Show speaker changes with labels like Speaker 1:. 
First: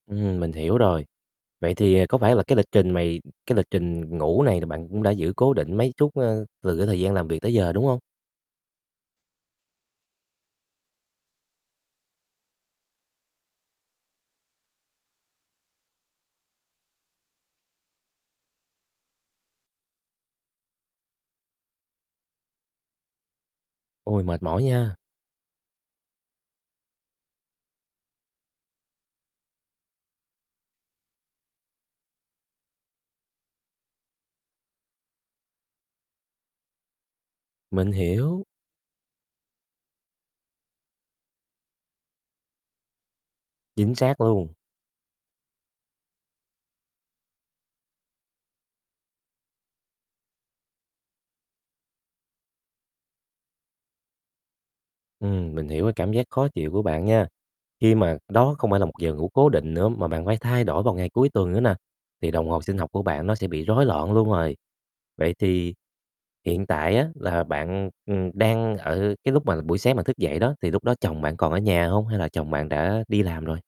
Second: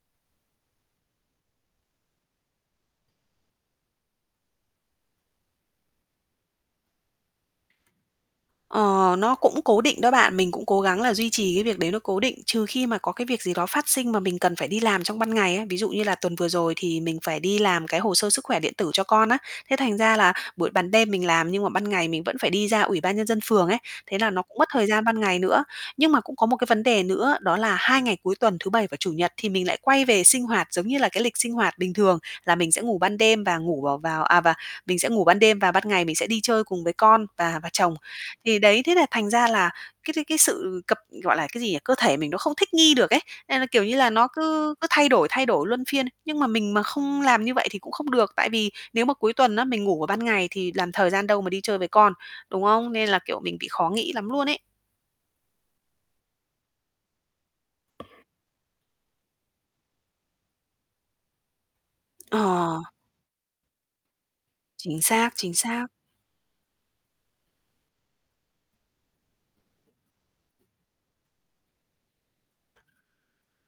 Speaker 1: Ừm, mình hiểu rồi. Vậy thì có phải là cái lịch trình mày cái lịch trình ngủ này thì bạn cũng đã giữ cố định mấy chút, ơ, từ cái thời gian làm việc tới giờ, đúng hông?
Speaker 2: Ờ, nó cũng cố định đó bạn. Mình cũng cố gắng là duy trì cái việc đấy nó cố định, trừ khi mà có cái việc gì đó phát sinh mà mình cần phải đi làm trong ban ngày ấy. Ví dụ như là tuần vừa rồi thì mình phải đi làm cái hồ sơ sức khỏe điện tử cho con á. Thế thành ra là buổi ban đêm mình làm nhưng mà ban ngày mình vẫn phải đi ra Ủy ban nhân dân phường ấy, thế
Speaker 1: Ôi,
Speaker 2: là nó
Speaker 1: mệt
Speaker 2: cũng
Speaker 1: mỏi
Speaker 2: mất thời
Speaker 1: nha.
Speaker 2: gian ban ngày nữa. Nhưng mà cũng có một cái vấn đề nữa đó là 2 ngày cuối tuần thứ Bảy và Chủ nhật thì mình lại quay về sinh hoạt giống như là cái lịch sinh hoạt bình thường là mình sẽ ngủ ban đêm và ngủ vào vào à, và mình sẽ ngủ ban đêm và ban ngày mình sẽ đi chơi cùng với con và và
Speaker 1: Mình
Speaker 2: chồng.
Speaker 1: hiểu.
Speaker 2: Thì đấy, thế là thành ra là cái cái sự cập gọi là, cái gì nhỉ, cơ thể mình nó không thích nghi được ấy, nên là, kiểu như
Speaker 1: Chính
Speaker 2: là,
Speaker 1: xác
Speaker 2: nó
Speaker 1: luôn.
Speaker 2: cứ cứ thay đổi, thay đổi luân phiên. Nhưng mà mình mà không làm như vậy thì cũng không được, tại vì nếu mà cuối tuần á, mình ngủ ở ban ngày thì làm thời gian đâu mà đi chơi với con, đúng không? Nên là, kiểu, mình bị khó nghĩ lắm luôn ấy.
Speaker 1: Ừm, mình hiểu cái cảm giác khó chịu của bạn nha. Khi mà đó không phải là một giờ ngủ cố định nữa mà bạn phải thay đổi vào ngày cuối tuần nữa nà, thì đồng hồ sinh
Speaker 2: Ờ.
Speaker 1: học của bạn nó sẽ bị rối loạn luôn rồi.
Speaker 2: Chính xác,
Speaker 1: Vậy
Speaker 2: chính
Speaker 1: thì
Speaker 2: xác.
Speaker 1: hiện tại á, là bạn, ừm, ừm, đang ở cái lúc mà buổi sáng thức dậy đó, thì lúc đó chồng bạn còn ở nhà hông, hay là chồng bạn đã đi làm rồi?